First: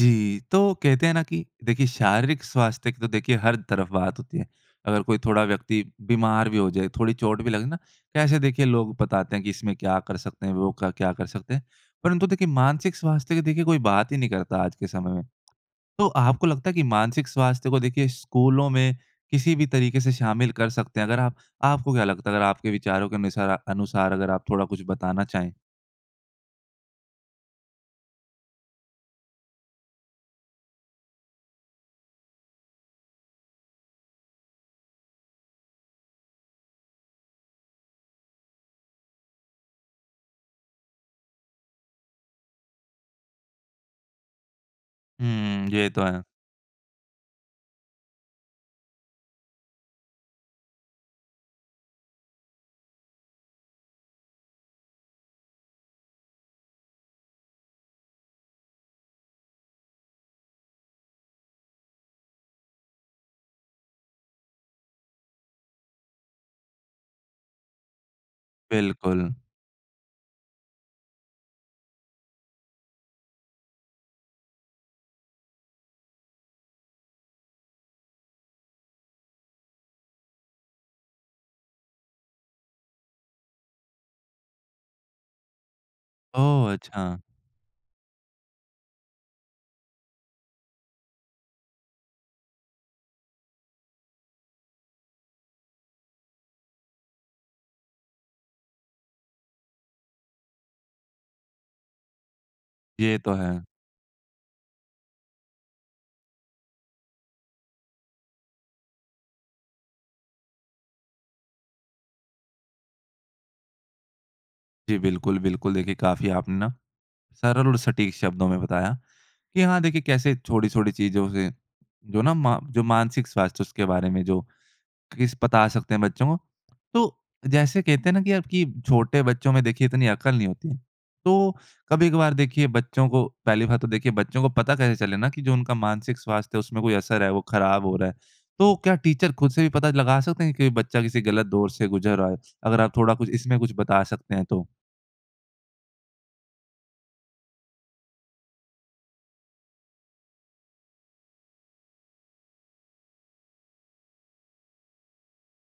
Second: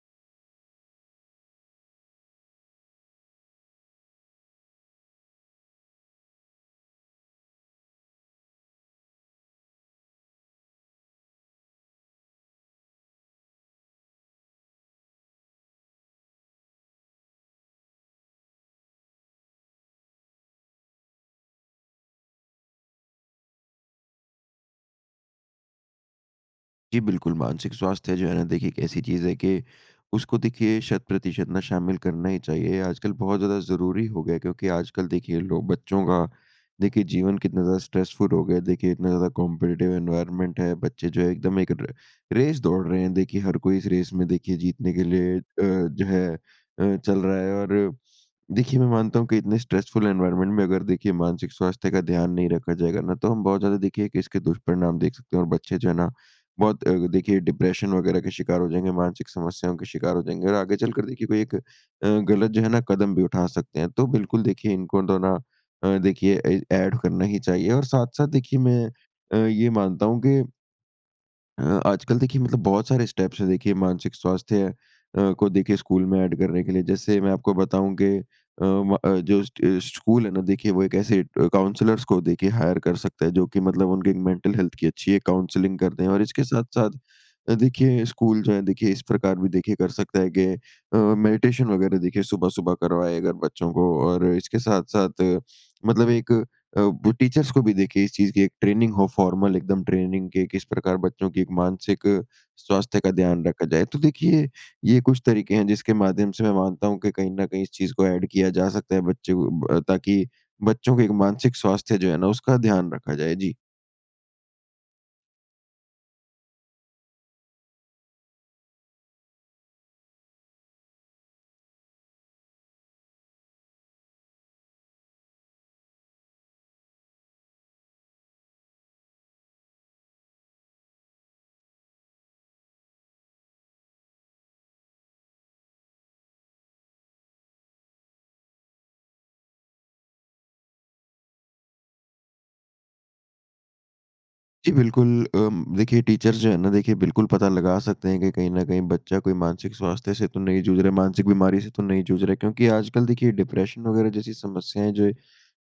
जी। तो कहते हैं ना कि देखिए, शारीरिक स्वास्थ्य की तो देखिए, हर तरफ बात होती है। अगर कोई थोड़ा व्यक्ति बीमार भी हो जाए, थोड़ी चोट भी लगे ना, कैसे देखिए लोग बताते हैं कि इसमें क्या कर सकते हैं वो क क्या कर सकते हैं? परंतु देखिए मानसिक स्वास्थ्य की देखिए कोई बात ही नहीं करता आज के समय में। तो आपको लगता है कि मानसिक स्वास्थ्य को देखिए स्कूलों में किसी भी तरीके से शामिल कर सकते हैं अगर आप आपको क्या लगता है अगर आपके विचारों के अनुसार अनुसार अगर आप थोड़ा कुछ बताना चाहें? जी, बिल्कुल। मानसिक स्वास्थ्य है जो है ना, देखिए एक ऐसी चीज़ है कि उसको देखिए शत प्रतिशत ना शामिल करना ही चाहिए। आजकल बहुत ज़्यादा ज़रूरी हो गया है क्योंकि आजकल देखिए लोग बच्चों का देखिए जीवन कितना ज़्यादा स्ट्रेसफुल हो गया है, देखिए इतना ज़्यादा कॉम्पिटिटिव एनवायरनमेंट है, बच्चे जो है एकदम एक र रेस दौड़ रहे हैं। देखिए, हर कोई इस रेस में देखिए जीतने के लिए अ, हुँ, ये तो जो है। है अ, चल रहा है और देखिए, मैं मानता हूँ कि इतने स्ट्रेसफुल एनवायरनमेंट में अगर देखिए मानसिक स्वास्थ्य का ध्यान नहीं रखा जाएगा ना तो हम बहुत ज़्यादा देखिए कि इसके दुष्परिणाम देख सकते हैं और बच्चे जो है ना बहुत अ, देखिए डिप्रेशन वग़ैरह के शिकार हो जाएँगे मानसिक समस्याओं के शिकार हो जाएँगे और आगे चलकर देखिए कोई एक अ, गलत जो है ना कदम भी उठा सकते हैं। तो बिल्कुल देखिए इनको तो ना अ, देखिए ए एड करना ही चाहिए और साथ-साथ देखिए मैं बिल्कुल। अ, ये मानता हूँ कि अ, आजकल देखिए मतलब बहुत सारे स्टेप्स है देखिए मानसिक स्वास्थ्य अ, को देखिए स्कूल में एड करने के लिए। जैसे मैं आपको बताऊँ के अ, व, अ, जस्ट स्कूल है ना देखिए वो एक ऐसे अ, काउंसलर्स को देखिए हायर कर सकता है, जो कि मतलब उनकी मेंटल हेल्थ की अच्छी एक काउंसलिंग कर दें। और इसके ओह! साथ-साथ, अच्छा। अ, देखिए स्कूल जो है देखिए इस प्रकार भी देखिए कर सकता है कि अ, मेडिटेशन वगैरह देखिए सुबह-सुबह करवाए अगर बच्चों को। और अ, इसके साथ-साथ अ, मतलब एक अ, वो टीचर्स को भी देखिए इस चीज़ की एक ट्रेनिंग हो फॉर्मल एकदम ट्रेनिंग के किस प्रकार बच्चों की एक मानसिक अ, स्वास्थ्य का ये तो ध्यान है। रखा जाए। तो देखिए ये कुछ तरीके हैं जिसके माध्यम से मैं मानता हूँ कि कहीं ना कहीं इस चीज़ को एड किया जा सकता है बच्चे अ, को ब, ताकि बच्चों के एक मानसिक स्वास्थ्य जो है ना उसका ध्यान रखा जाए। जी। जी बिल्कुल, बिल्कुल। देखिए काफ़ी आपने ना सरल और सटीक शब्दों में बताया कि हाँ देखिए कैसे छोटी-छोटी चीजों से जो ना मा जो मानसिक स्वास्थ्य उसके बारे में जो किस पता सकते हैं बच्चों को। तो जैसे कहते हैं ना कि अब कि छोटे बच्चों में देखिए इतनी अकल नहीं होती है। तो कभी-कभार देखिए बच्चों को पहली बात तो देखिए बच्चों को पता कैसे चले ना कि जो उनका मानसिक स्वास्थ्य है उसमें कोई असर है वो खराब हो रहा है। तो क्या टीचर ख़ुद से भी पता लगा सकते हैं कि बच्चा किसी गलत दौर से गुज़र रहा है? अगर आप थोड़ा कुछ इसमें कुछ बता सकते हैं तो जी बिल्कुल अम, देखिए टीचर्स जो है ना देखिए बिल्कुल पता लगा सकते हैं कि कहीं ना कहीं बच्चा कोई मानसिक स्वास्थ्य से तो नहीं जूझ रहा है, मानसिक बीमारी से तो नहीं जूझ रहा है। क्योंकि आजकल देखिए डिप्रेशन वगैरह जैसी समस्याएँ जो है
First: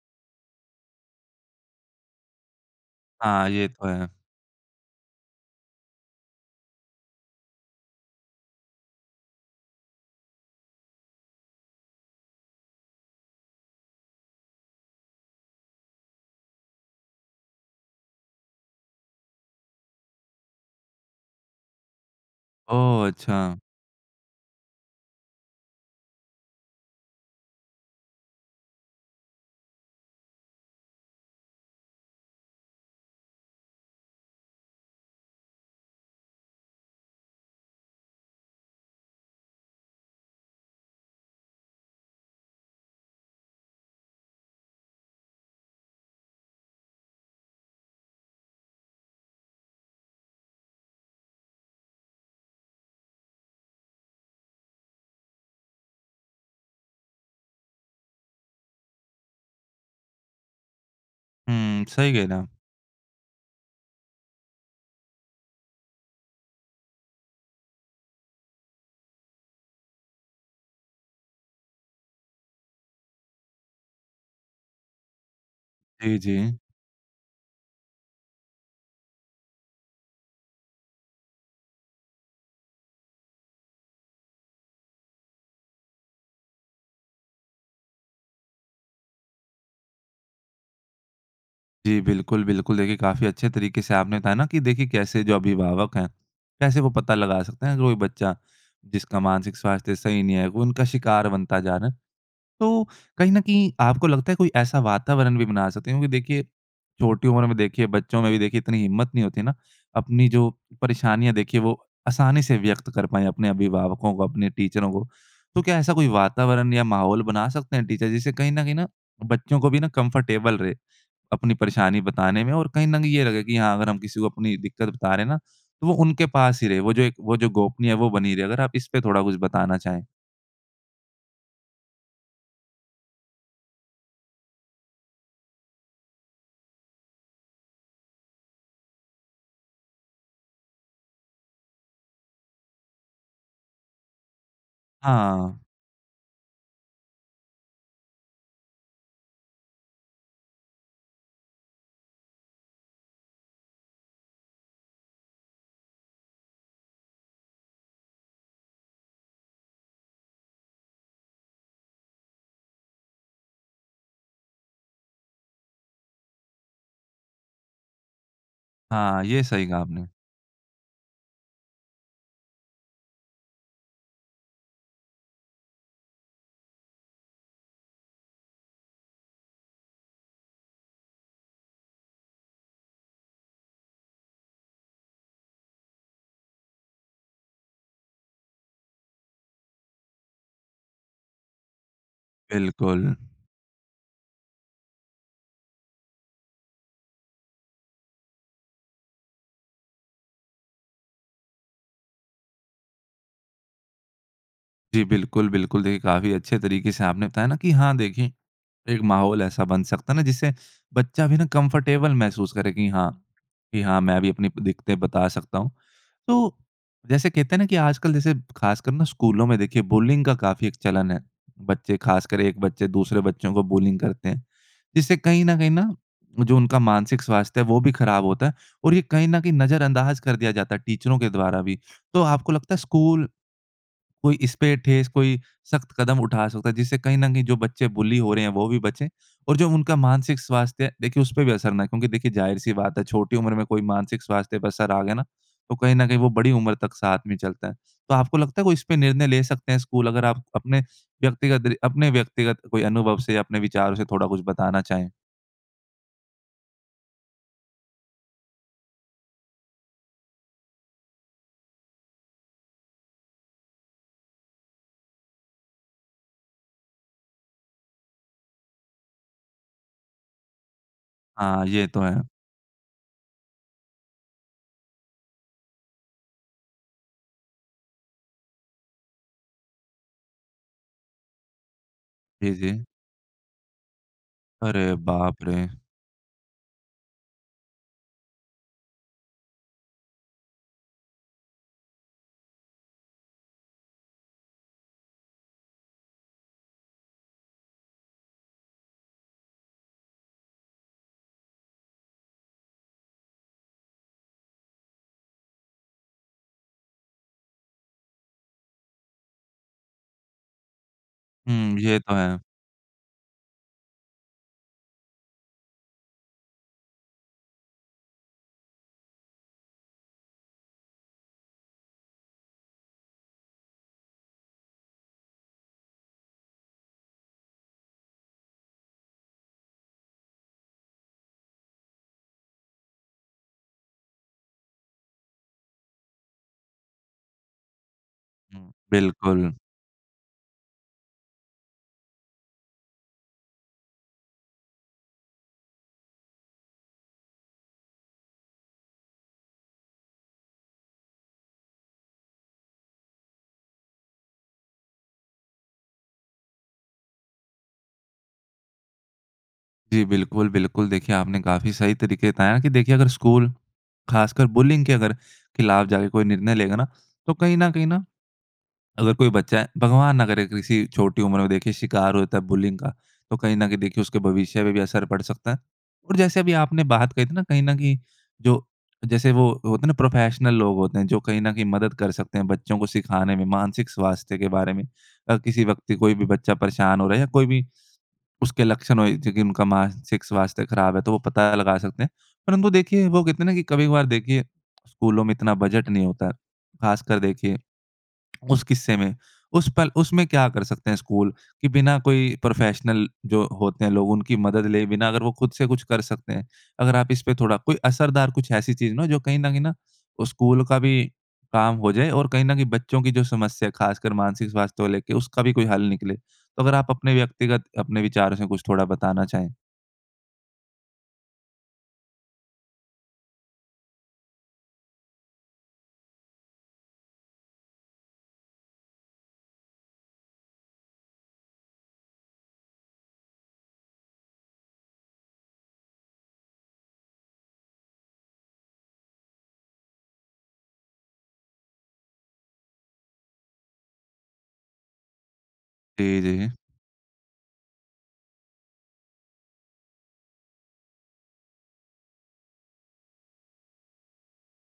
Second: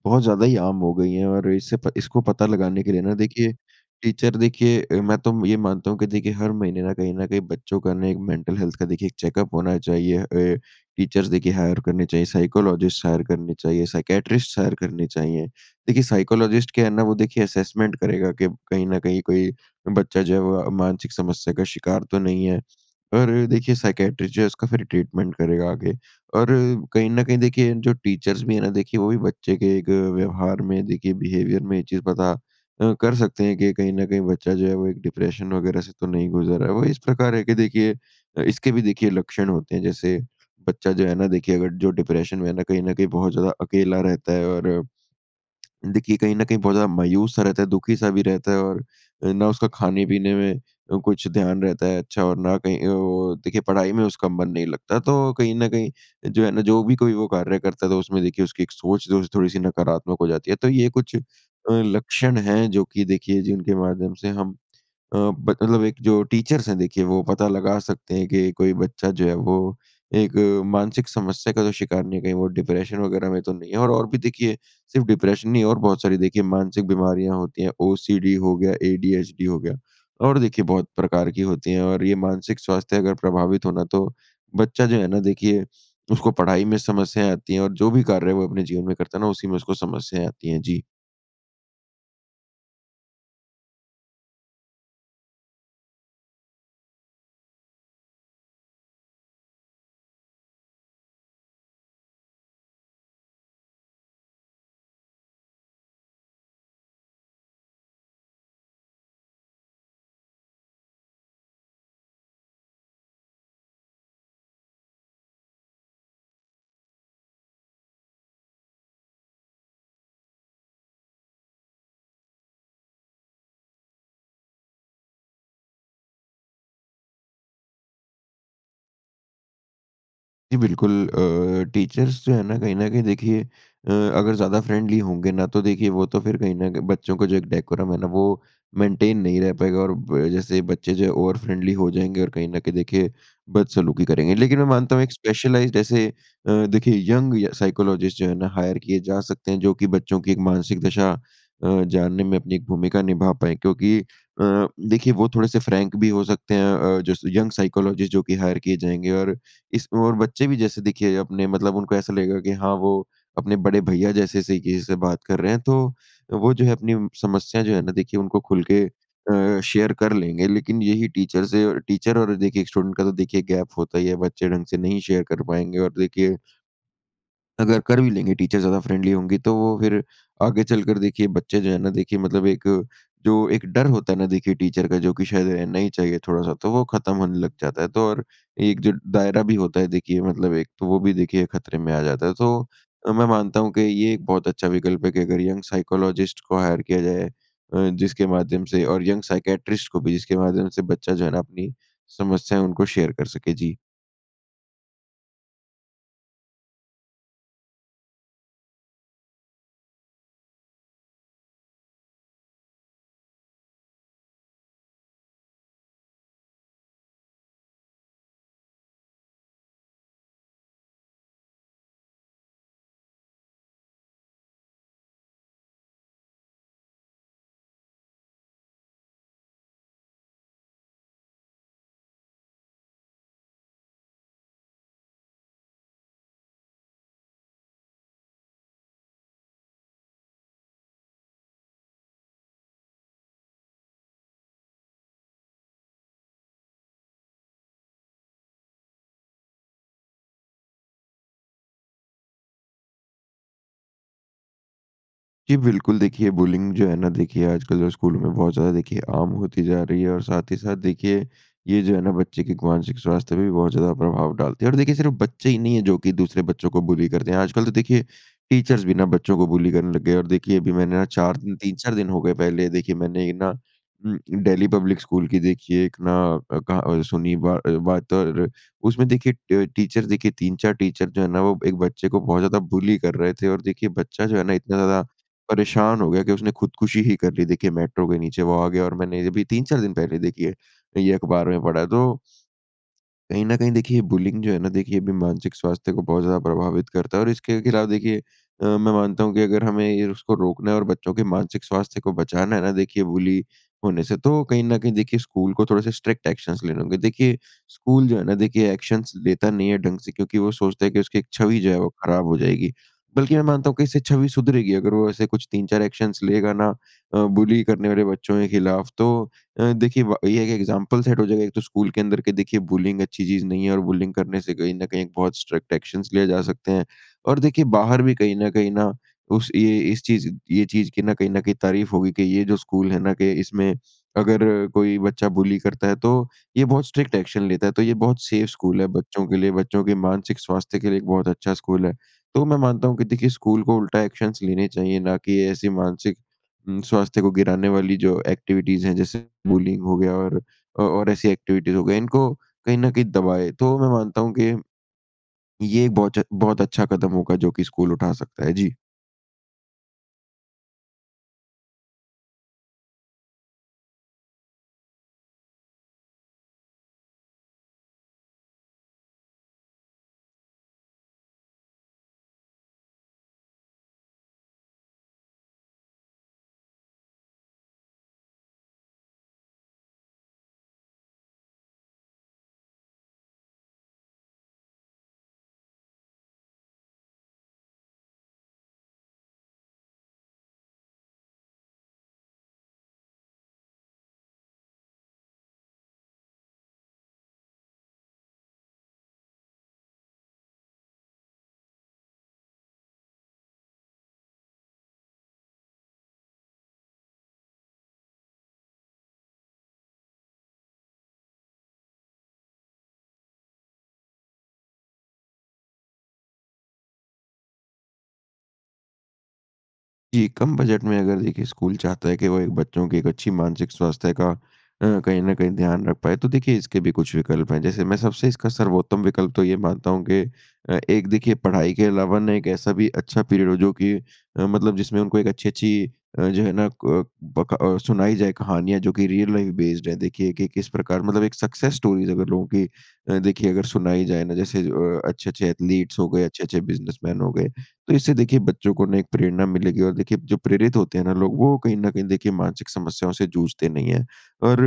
बहुत ज़्यादा ही आम हो गयी है और इसे प इसको पता लगाने के लिए ना हाँ, देखिए ये तो है। टीचर देखिए अ, मैं तो ये मानता हूँ कि देखिए हर महीने ना कहीं ना कहीं बच्चों का ना एक मेंटल हेल्थ का देखिए एक चेकअप होना चाहिए। अ, टीचर्स देखिए हायर करने चाहिए, साइकोलॉजिस्ट हायर करने चाहिए, साइकियाट्रिस्ट हायर करने चाहिए। देखिए साइकोलॉजिस्ट क्या है ना वो देखिए असेसमेंट करेगा कि कहीं ना कहीं कोई बच्चा जो है वो अ, मानसिक समस्या का शिकार तो नहीं है। ओह! और अ, अच्छा। देखिए साइकियाट्रिस्ट जो है उसका फिर ट्रीटमेंट करेगा आगे। और अ, कहीं ना कहीं देखिए जो टीचर्स भी है ना देखिए वो भी बच्चे के एक व्यवहार में देखिए बिहेवियर में ये चीज़ पता अ, कर सकते हैं कि कहीं ना कहीं बच्चा जो है वो एक डिप्रेशन वगैरह से तो नहीं गुज़र रहा है। वो इस प्रकार है कि देखिए इसके भी देखिए लक्षण होते हैं, जैसे बच्चा जो है ना देखिए अगर जो डिप्रेशन में है ना कहीं ना कहीं बहुत ज़्यादा अकेला रहता है और अ, देखिए कहीं ना कहीं बहुत ज़्यादा मायूस-सा रहता है, दुखी-सा भी रहता है और ना उसका खाने-पीने में अ कुछ ध्यान रहता है अच्छा और ना कहीं अ, वो देखिए पढ़ाई में उसका मन नहीं लगता। तो कहीं ना कहीं जो है ना जो भी कोई वो कार्य करता है तो उसमें देखिए उसकी एक सोच-जोज़ थोड़ी-सी नकारात्मक हो जाती है। तो ये कुछ अ, हुँ, सही है लक्षण ना। हैं जो कि देखिए जिनके माध्यम से हम अ, ब मतलब एक जो टीचर्स हैं देखिए वो पता लगा सकते हैं कि कोई बच्चा जो है वो एक अ, मानसिक समस्या का तो शिकार नहीं, कहीं वो डिप्रेशन वगैरह में तो नहीं और और भी देखिए सिर्फ़ डिप्रेशन नहीं और बहुत सारी जी, देखिए जी। मानसिक बीमारियाँ होती हैं। ओसीडी हो गया एडीएचडी हो गया और देखिए बहुत प्रकार की होती हैं। और ये मानसिक स्वास्थ्य अगर प्रभावित हो ना तो बच्चा जो है ना देखिए उसको पढ़ाई में समस्याएँ आती हैं और जो भी कार्य है वो अपने जीवन में करता है ना उसी में उसको समस्याएँ आती हैं। जी। जी। बिल्कुल, बिल्कुल। देखिए काफ़ी अच्छे तरीके से आपने बताया ना कि देखिए कैसे जो अभिभावक है, कैसे वो पता लगा सकते हैं कोई बच्चा जिसका मानसिक स्वास्थ्य सही नहीं है वो उनका शिकार बनता जा रहा है। तो कहीं न कहीं आपको लगता है कोई ऐसा वातावरण भी बना सकते हैं क्योंकि देखिए, छोटी उम्र में देखिए बच्चों में भी देखिए इतनी हिम्मत नहीं होती ना, अपनी जो परेशानियाँ देखिए वो आसानी से व्यक्त कर पाएँ अपने अभिभावकों को अपने टीचरों को। तो क्या ऐसा कोई वातावरण या माहौल बना सकते हैं टीचर जिससे कहीं न कहीं ना बच्चों को भी ना कंफ़र्टेबल रहे अपनी परेशानी बताने में, और कहीं न कहीं ये लगे कि हाँ अगर हम किसी को अपनी दिक्कत बता रहे हैं ना तो वो उनके पास ही रहे, वो जो एक वो जो गोपनीय है वो बनी रहे। अगर आप इसपे थोड़ा कुछ बताना चाहें? जी, बिल्कुल। अ, टीचर्स जो है ना कहीं न कहीं देखिए अ, अगर ज़्यादा फ्रेंडली होंगे ना तो देखिए वो तो फिर कहीं न कहीं बच्चों का जो एक डेकोरम है ना वो मेंटेन नहीं रह पाएगा और ब जैसे बच्चे जो ओवर फ़्रेंडली हो जाएँगे और कहीं न कहीं देखिए, बदसलूकी करेंगे। लेकिन मैं मानता हूँ एक हाँ। स्पेशलाइज़्ड ऐसे अ, देखिए यंग य साइकोलॉजिस्ट जो है ना, हायर किए जा सकते हैं जो कि बच्चों की एक मानसिक दशा अ, जानने में अपनी एक भूमिका निभा पाएँ। क्योंकि अ, देखिए वो थोड़े-से फ्रैंक भी हो सकते हैं अ, जैसे यंग साइकोलॉजिस्ट जो कि हायर किए जाएँगे और इसमें और बच्चे भी जैसे देखिए, अपने मतलब उनको ऐसा लगेगा कि हाँ, वो अपने बड़े भईया जैसे से किसी से बात कर रहे हैं। तो वो जो है अपनी समस्या जो है ना देखिए उनको खुल के हाँ, ये अ, सही कहा शेयर आपने। कर लेंगे लेकिन यही टीचर से अ, टीचर और देखिए स्टूडेंट का तो देखिए गैप होता ही है बच्चे ढँग से नहीं शेयर कर पाएँगे और देखिए अगर कर भी लेंगे टीचर ज़्यादा फ्रेंडली होंगी तो वो फिर आगे चलकर देखिए बच्चे जो हैं ना देखिए मतलब एक जो एक डर होता है ना देखिए टीचर का, जो कि शायद रहना ही चाहिए थोड़ा-सा, तो वो ख़त्म होने लग जाता है। तो और एक जो दायरा भी होता है देखिए मतलब एक तो वो भी देखिए ख़तरे में आ जाता है। तो बिल्कुल। अ, मैं मानता हूँ कि ये एक बहुत अच्छा विकल्प है कि अगर यंग साइकोलॉजिस्ट को हायर किया जाए अ, जिसके माध्यम से और यंग साइकेट्रिस्ट को भी, जिसके माध्यम से बच्चा जो है ना अपनी समस्याएँ उनको शेयर कर सके, जी। जी, बिल्कुल, बिल्कुल देखिए, काफ़ी अच्छे तरीके से आपने बताया ना कि हाँ, देखें एक माहौल ऐसा बन सकता है ना जिससे बच्चा भी ना कम्फ़ोर्टेबल महसूस करे कि हाँ कि हाँ मैं भी अपनी प दिक्कतें बता सकता हूँ। तो जैसे कहते हैं ना कि आजकल जैसे खासकर ना स्कूलों में देखिए बुलिंग का काफ़ी एक चलन है। बच्चे खासकर एक बच्चे दूसरे बच्चों को बुलिंग करते हैं। जिससे कहीं न कहीं ना, जो उनका मानसिक स्वास्थ्य है वो भी खराब होता है। और ये कहीं न कहीं नज़रअंदाज कर दिया जाता है टीचरों के द्वारा भी। तो आपको लगता है स्कूल, कोई इसपे ठोस कोई शख्त कदम उठा सकता है। जिससे कहीं न कहीं जो बच्चे बुली हो रहे हैं, वो भी बचे। और जो उनका मानसिक स्वास्थ्य है, देखिए उसपे भी असर न आए। क्योंकि देखिए जाहिर-सी बात है छोटी उम्र में कोई मानसिक स्वास्थ्य पे असर आ गया ना, तो कहीं न कहीं वो बड़ी उम्र तक साथ में चलता है। तो आपको लगता है वो इस पर निर्णय ले सकते हैं स्कूल? अगर आप अपने व्यक्तिगत दरि अपने व्यक्तिगत कोई अनुभव से, अपने विचारों से थोड़ा कुछ बताना चाहें? जी, बिल्कुल। देखिए, बुलिंग जो है ना, देखिए आजकल जो स्कूल में बहुत ज़्यादा देखिए आम होती जा रही है, और साथ ही साथ देखिए ये जो है ना, बच्चे के एक मानसिक स्वास्थ्य पे भी बहुत ज़्यादा प्रभाव डालती है। और देखिए, सिर्फ़ बच्चे ही नहीं है जो कि दूसरे बच्चों को बुली करते हैं। आजकल तो देखिए, टीचर्स भी ना बच्चों को बुली करने लग गए हैं। और देखिए, अभी मैंने अ, 4 दिन, हाँ। तीन ये चार तो दिन हो है। गए। पहले देखिए, मैंने ये ना उम, अ, डैली पब्लिक स्कूल की देखिए, एक ना अ, कहा अ, सुनी बा अ, बात और उसमें देखिए ट टीचर्स देखिए, 3-4 टीचर जो है ना, वो एक बच्चे को बहुत जी, ज़्यादा जी। बुली कर रहे थे और देखिए, बच्चा जो है ना इतना अरे, ज़्यादा बाप रे! परेशान हो गया कि उसने खुदकुशी ही कर ली। देखिए, मेट्रो के नीचे वो आ गया और मैंने ये अभी 3-4 दिन पहले देखी है। ये अखबार में पढ़ा है तो कहीं न कहीं देखिए बुलिंग जो है ना, देखिए अभी मानसिक स्वास्थ्य को बहुत ज़्यादा प्रभावित करता है और इसके खिलाफ देखिए, अ, मैं मानता हूँ कि अगर हमें ये उसको रोकना है और बच्चों के मानसिक स्वास्थ्य को बचाना है ना देखिए, बुली होने से, तो कहीं न कहीं देखिए स्कूल को थोड़े से स्ट्रिक्ट एक्शंस लेने होंगे। देखिए, स्कूल जो है ना देखिए एक्शंस लेता नहीं है ढंग से, क्योंकि वो सोचता है कि उसकी एक छवि जो है, हुँ। वो ये तो खराब है। हो जाएगी। बल्कि मैं मानता हूँ कि इससे छवि सुधरेगी, अगर वो ऐसे कुछ 3-4 एक्शंस लेगा ना। अ, बुली करने वाले बच्चों के खिलाफ़ तो अ, देखिए व ये एक एक्ज़ैंपल सेट हो जाएगा ये तो स्कूल के अंदर के देखिए बुलिंग अच्छी चीज़ नहीं है। और बुलिंग करने से कहीं न कहीं एक बहुत स्ट्रिक्ट एक्शंस लिए जा सकते हैं। और देखिए, बाहर भी कहीं न कहीं ना उस ये ये इस चीज़ ये चीज़ की ना कहीं न कहीं तारीफ़ होगी कि ये जो स्कूल है ना के इसमें, अगर कोई बच्चा बुली करता है तो ये बहुत स्ट्रिक्ट एक्शन लेता है। तो ये बहुत सेफ हुँ। स्कूल है बच्चों के लिए, बिल्कुल। बच्चों के मानसिक स्वास्थ्य के लिए एक बहुत अच्छा स्कूल है। तो मैं मानता हूँ कि देखिए, स्कूल को उल्टा एक्शंस लेने चाहिए, ना कि ऐसी मानसिक उम, स्वास्थ्य को गिराने वाली जो एक्टिविटीज़ हैं जैसे बुलिंग हो गया और अ और ऐसी एक्टिविटीज़ हो गई। इनको कहीं न कहीं दबाएँ। तो मैं मानता हूँ कि, ये बहुच बहुत अच्छा कदम होगा, जो कि स्कूल उठा सकता है। जी। जी। बिल्कुल, बिल्कुल देखिए आपने काफ़ी सही तरीके बताया कि देखिए, अगर स्कूल ख़ासकर बुलिंग के अगर खिलाफ जाके कोई निर्णय लेगा ना, तो कहीं न कहीं ना अगर कोई बच्चा है, भगवान ना करे किसी छोटी उम्र में देखिए शिकार हो जाता है बुलिंग का। तो कहीं न कहीं देखिए उसके भविष्य पे भी असर पड़ सकता है। और जैसे अभी आपने बात कही थी ना कहीं न कहीं जो जैसे वो होते है ना प्रोफेशनल लोग होते हैं जो कहीं न कहीं मदद कर सकते हैं बच्चों को सिखाने में मानसिक स्वास्थ्य के बारे में। अ, किसी व्यक्ति कोई भी बच्चा परेशान हो रहा है या कोई भी, उसके लक्षण हो जो की उनका मानसिक स्वास्थ्य ख़राब है तो वो पता लगा सकते हैं। परंतु देखिए वो कहते है ना कि कभी-कभार देखिए स्कूलों में इतना बजट नहीं होता है। ख़ासकर देखिए, उस किस्से में उस पर उसमें क्या कर सकते हैं स्कूल? कि बिना कोई प्रोफेशनल जो होते हैं लोग उनकी मदद ले बिना अगर वो ख़ुद से कुछ कर सकते हैं, अगर आप इसपे थोड़ा कोई असरदार कुछ ऐसी चीज़ ना हो जो कहीं न कहीं ना वो स्कूल का भी काम हो जाए और कहीं न कहीं बच्चों की जो समस्या है ख़ासकर मानसिक स्वास्थ्य को लेके, उसका भी कोई हल निकले। तो अगर आप अपने व्यक्तिगत अपने विचारों से कुछ थोड़ा बताना चाहें? जी। कम बजट में अगर देखिए, स्कूल चाहता है कि वो एक बच्चों की एक अच्छी मानसिक स्वास्थ्य का अ, कहीं न कहीं ध्यान रख पाए तो देखिए इसके भी कुछ विकल्प हैं। जैसे मैं सबसे इसका सर्वोत्तम विकल्प तो ये मानता हूँ कि अ, एक देखिए पढ़ाई के अलावा ना एक ऐसा भी अच्छा पीरियड हो जो कि अ, मतलब जिसमें उनको एक अच्छी-अच्छी अ, जो है ना क ब क अ, सुनाई जाए कहानियाँ जो कि रियल लाइफ़ बेस्ड है। देखिए कि किस प्रकार मतलब एक सक्सेस स्टोरीस अगर लोगों की अ, देखिए अगर सुनाई जाए ना जैसे अ, अच्छे-अच्छे एथलीट्स हो जी, गए, जी। अच्छे-अच्छे बिज़नेसमैन हो गए। तो इससे देखिए बच्चों को ना एक प्रेरणा मिलेगी और देखिए जो प्रेरित होते हैं ना लोग वो कहीं न कहीं देखिए मानसिक समस्याओं से जूझते नहीं है। और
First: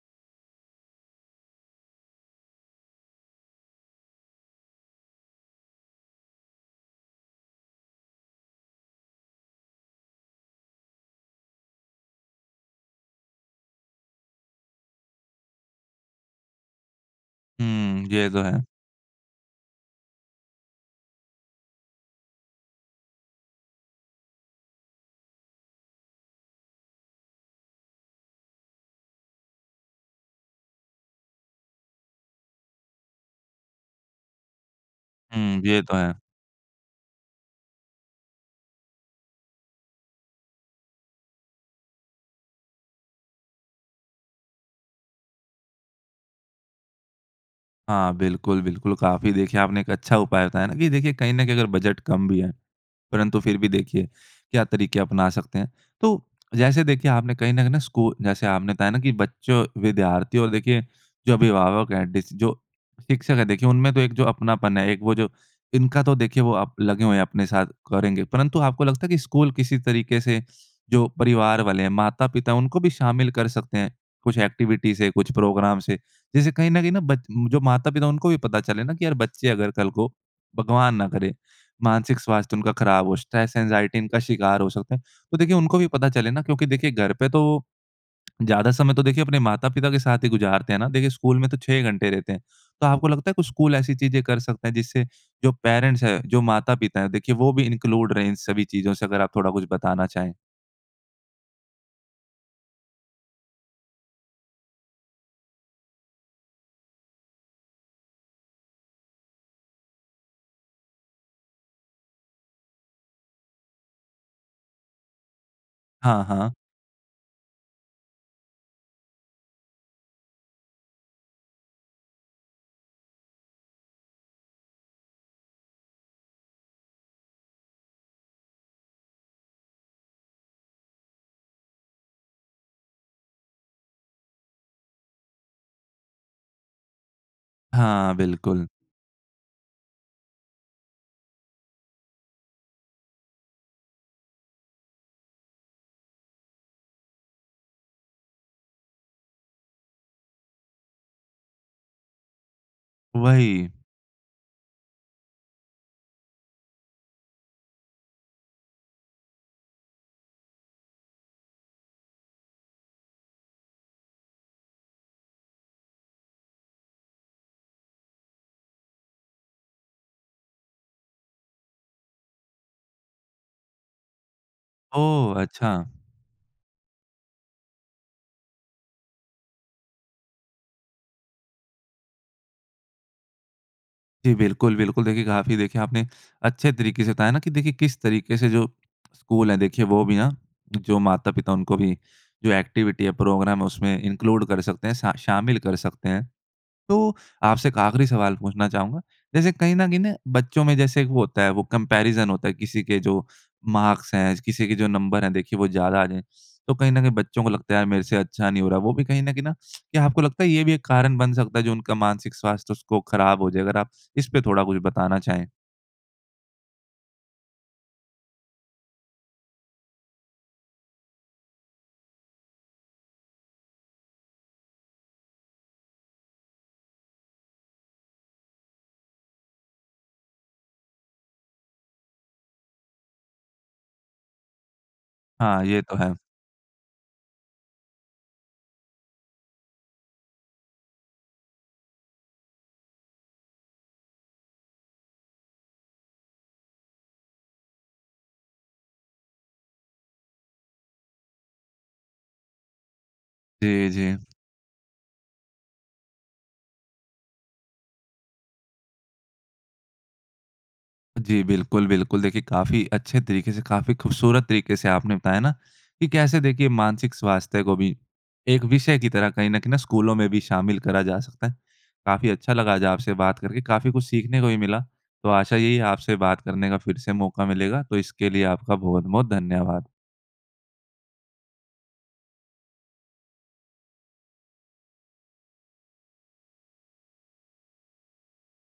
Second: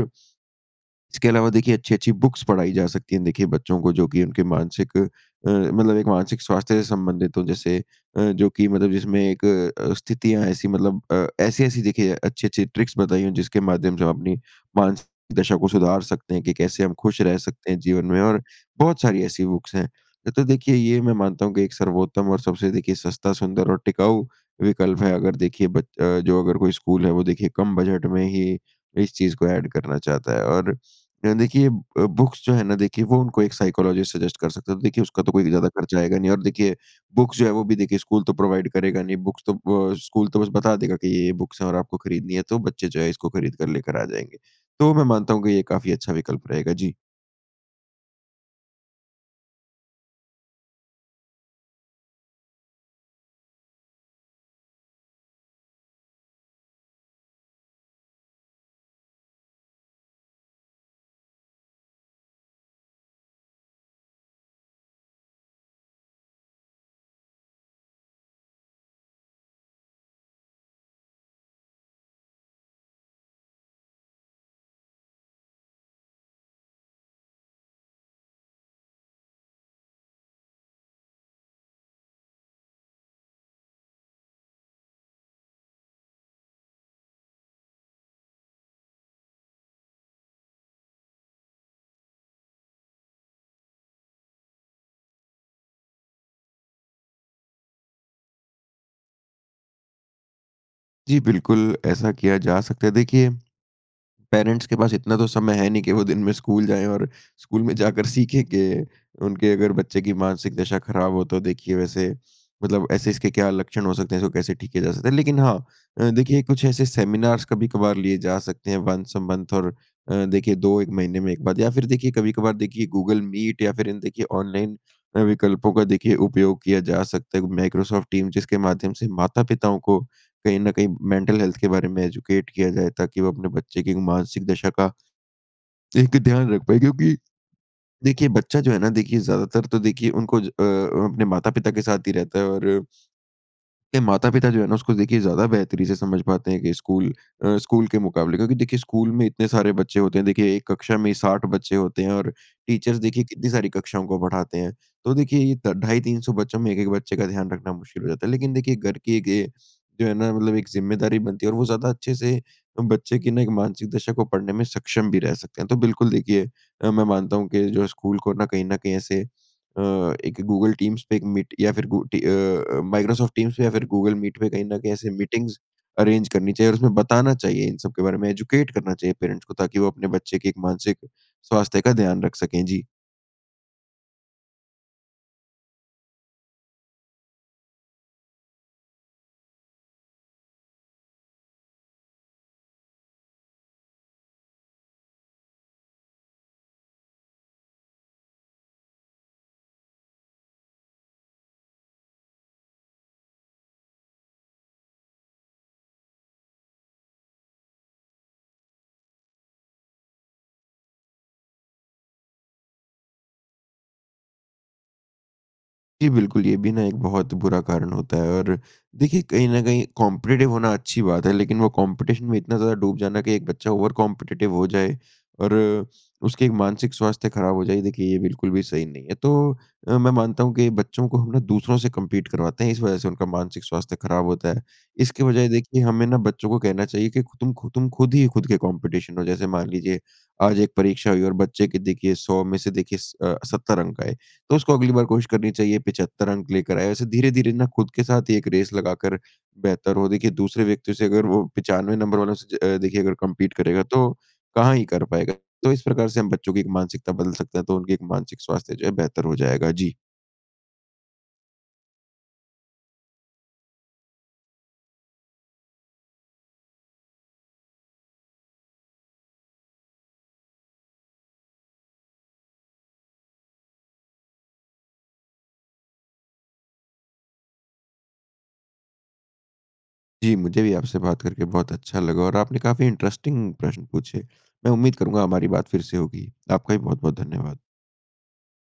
इसके अलावा देखिए अच्छी-अच्छी बुक्स पढ़ाई जा सकती है देखिए बच्चों को जो कि उनके मानसिक अ, मतलब एक मानसिक स्वास्थ्य से संबंधित हो जैसे अ, जो कि मतलब जिसमें एक अ, स्थितियाँ ऐसी मतलब अ, ऐसी-ऐसी देखिए अच्छी-अच्छी ट्रिक्स बताई हों जिसके माध्यम से हम अपनी मानसिक दशा को सुधार सकते हैं कि कैसे हम खुश रह सकते हैं हुँ। जीवन में ये तो और है। बहुत सारी ऐसी बुक्स हैं। तो देखिए, ये मैं मानता हूँ कि एक सर्वोत्तम और सबसे देखिए सस्ता सुंदर और टिकाऊ विकल्प है अगर देखिए ब अ, जो अगर कोई स्कूल है वो देखिए कम बजट में ही इस चीज़ को एड करना चाहता है और अ, देखिए अ, बुक्स जो है ना देखिए वो उनको एक साइकोलॉजिस्ट सजेस्ट कर सकता है। तो देखिए उसका तो कोई हुँ। ज़्यादा ये तो खर्चा है। आएगा नहीं और देखिए बुक्स जो है वो भी देखिए स्कूल तो प्रोवाइड करेगा नहीं बुक्स तो अ, स्कूल तो बस बता देगा कि ये, ये बुक्स हैं और आपको खरीदनी है तो बच्चे जो है इसको खरीद कर लेकर आ जाएँगे। तो मैं मानता हूँ कि ये काफ़ी अच्छा विकल्प रहेगा। जी। हाँ, बिल्कुल, बिल्कुल। काफ़ी देखिए आपने एक अच्छा उपाय बताया ना कि देखिए कहीं न कहीं अगर बजट कम भी है। परंतु फिर भी देखिए, क्या तरीक़े अपना सकते हैं? तो जैसे देखिए आपने कहीं न कहीं ना स्कू जैसे आपने बताया ना कि बच्चों, विद्यार्थी और देखिए जो अभिभावक है, डिस जो शिक्षक है देखिए उनमें तो एक जो अपनापन है एक वो जो इनका तो देखिए वो अप लगे हुए हैं अपने साथ, करेंगे। परंतु आपको लगता है कि स्कूल किसी तरीक़े से जो परिवार वाले हैं, माता-पिता है उनको भी शामिल कर सकते हैं? कुछ एक्टिविटी से कुछ प्रोग्राम से? जैसे कहीं न कहीं ना बच जो माता-पिता उनको भी पता चले ना कि यार बच्चे अगर कल को भगवान ना करे मानसिक स्वास्थ्य उनका ख़राब हो स्ट्रेस, एंग्जायटी इनका शिकार हो सकते हैं। तो देखिए उनको भी पता चले ना। क्योंकि देखिए घर पे तो ज़्यादा समय तो देखिए अपने माता-पिता के साथ ही गुज़ारते हैं ना। देखिए स्कूल में तो 6 ही घंटे देते हैं। तो आपको लगता है कि स्कूल ऐसी चीज़ें कर सकता है जिससे जो पैरेंट्स हैं, जो माता-पिता है देखिए वो भी इन्क्लूड रहे इन सभी चीज़ों से। अगर आप थोड़ा कुछ बताना चाहें? जी बिल्कुल। ऐसा किया जा सकता है। देखिए, पैरेंट्स के पास इतना तो समय है नहीं कि वो दिन में स्कूल जाएँ और स्कूल में जाकर सीखें कि उनके अगर बच्चे की मानसिक दशा ख़राब हो तो देखिए वैसे मतलब ऐसे इसके क्या लक्षण हो सकते हैं? जो कैसे ठीके किया जा सकते हैं? लेकिन हाँ, अ, हाँ, देखिए हाँ। कुछ ऐसे सेमिनार्स कभी-कभार लिए जा सकते हैं वन्स अ मंथ और अ, देखिए 2-1 महीने में एक बार या फिर देखिए कभी-कभार देखिए गूगल मीट या फिर इन देखिए ऑनलाइन अ, विकल्पों का देखिए उपयोग किया जा सकता है। वो माइक्रोसॉफ़्ट टीम्स जिसके माध्यम से माता-पिताओं को कहीं न कहीं मैंटल हेल्थ के बारे में एजुकेट किया जाए ताकि वो अपने बच्चे की एक मानसिक दशा का एक ध्यान रख पाएँ क्योंकि, हाँ, देखिए बच्चा बिल्कुल। जो है ना देखिए ज़्यादातर तो देखिए, उनको ज अ, अपने माता-पिता के साथ ही रहता है और के माता-पिता जो है ना उसको देखिए ज़्यादा बेहतरी से समझ पाते हैं कि स्कूल अ, स्कूल के मुकाबले। क्योंकि देखिए, स्कूल में इतने सारे बच्चे होते हैं देखिए, 1 कक्षा में ही 60 बच्चे होते हैं और टीचर्स देखिए कितनी सारी वही। कक्षाओं को पढ़ाते हैं। तो देखिए ये त ढाई, 300 बच्चों में 1-1 बच्चे का ध्यान रखना मुश्किल हो जाता है। लेकिन देखिए घर के गे जो है ना मतलब एक ज़िम्मेदारी बनती है और वो ज़्यादा अच्छे से अ, बच्चे की ना एक मानसिक दशा को पढ़ने में सक्षम भी रह सकते हैं। तो बिल्कुल देखिए अ, मैं मानता हूँ कि जो हैं स्कूल को ना कहीं न कहीं ऐसे अ, एक गूगल टीम्स पे एक मीट या फिर गु टी अ, अ, माइक्रोसॉफ़्ट टीम्स पे या फिर गूगल मीट पे कहीं न कहीं ऐसे ओह! मीटिंग्स अच्छा। अरेंज करनी चाहिए। और उसमें बताना चाहिए इन सब के बारे में एजुकेट करना चाहिए पैरेंट्स को ताकि वो अपने बच्चे की एक मानसिक स्वास्थ्य का ध्यान रख सकें। जी। जी बिल्कुल, बिल्कुल देखिए काफ़ी देखें आपने अच्छे तरीके से बताया ना कि देखिए किस तरीके से जो स्कूल हैं देखिए वो भी ना जो माता-पिता उनको भी जो एक्टिविटी है, प्रोग्राम है उसमें इनक्लूड कर सकते हैं सा शामिल कर सकते हैं। तो आपसे एक आखरी सवाल पूछना चाहूँगा। जैसे कहीं न कहीं ना बच्चों में जैसे एक वो होता है वो कम्पैरिज़न होता है किसी के जो मार्क्स हैं किसी के जो नंबर हैं देखिए वो ज़्यादा आ जाएँ, तो कहीं न कहीं बच्चों को लगता है मेरे से अच्छा नहीं हो रहा है वो भी कहीं न कहीं ना क्या आपको लगता है ये भी एक कारण बन सकता है जो उनका मानसिक स्वास्थ्य उसको ख़राब हो जाए? अगर आप इसपे थोड़ा कुछ बताना चाहें? जी बिल्कुल। ये भी ना एक बहुत बुरा कारण होता है और देखिए कहीं न कहीं कॉम्पिटिटिव होना अच्छी बात है लेकिन वो कॉम्पिटिशन में इतना ज़्यादा डूब जाना कि एक बच्चा ओवर कॉम्पिटिटिव हो जाए और उसकी एक मानसिक स्वास्थ्य ख़राब हो जाए देखिए, ये बिल्कुल भी सही नहीं है। तो अ, मैं मानता हूँ कि बच्चों को हम ना दूसरों से कम्पीट करवाते हैं इस वजह से उनका मानसिक स्वास्थ्य खराब होता है। इसकी बजाए हाँ, देखिए ये तो हमें है। ना बच्चों को कहना चाहिए कि ख़ु तुम ख़ु तुम ख़ुद ही ख़ुद के कॉम्पिटिशन हो। जैसे मान लीजिए आज एक परीक्षा हुई और बच्चे के देखिए 100 में से देखिए स अ, 70 अंक आए। तो उसको अगली बार कोशिश करनी चाहिए 75 अंक लेकर आए। ऐसे धीरे-धीरे ना ख़ुद के साथ एक रेस लगाकर बेहतर हो। देखिए दूसरे व्यक्ति से अगर वो 95 नंबर वालों से अ, देखिए अगर कम्पीट करेगा जी जी। तो कहाँ ही कर पाएगा। तो इस प्रकार से हम बच्चों की एक मानसिकता बदल सकते हैं, तो उनकी एक मानसिक स्वास्थ्य जो है बेहतर हो जाएगा। जी। जी बिल्कुल, बिल्कुल। देखिए, काफ़ी अच्छे तरीके से काफ़ी ख़ूबसूरत तरीके से आपने बताया ना कि कैसे देखिए मानसिक स्वास्थ्य को भी एक विषय की तरह कहीं न कहीं ना स्कूलों में भी शामिल करा जा सकता है। काफ़ी अच्छा लगा आज आपसे बात करके काफ़ी कुछ सीखने को भी मिला। तो आशा यही है आपसे बात करने का फ़िर से मौका मिलेगा। तो इसके लिए आपका बहुत-बहुत धन्यवाद! जी, मुझे भी आपसे बात करके बहुत अच्छा लगा और आपने काफ़ी इंट्रेस्टिंग प्रश्न पूछे। मैं उम्मीद करूँगा हमारी बात फ़िर से होगी। आपका भी बहुत-बहुत धन्यवाद!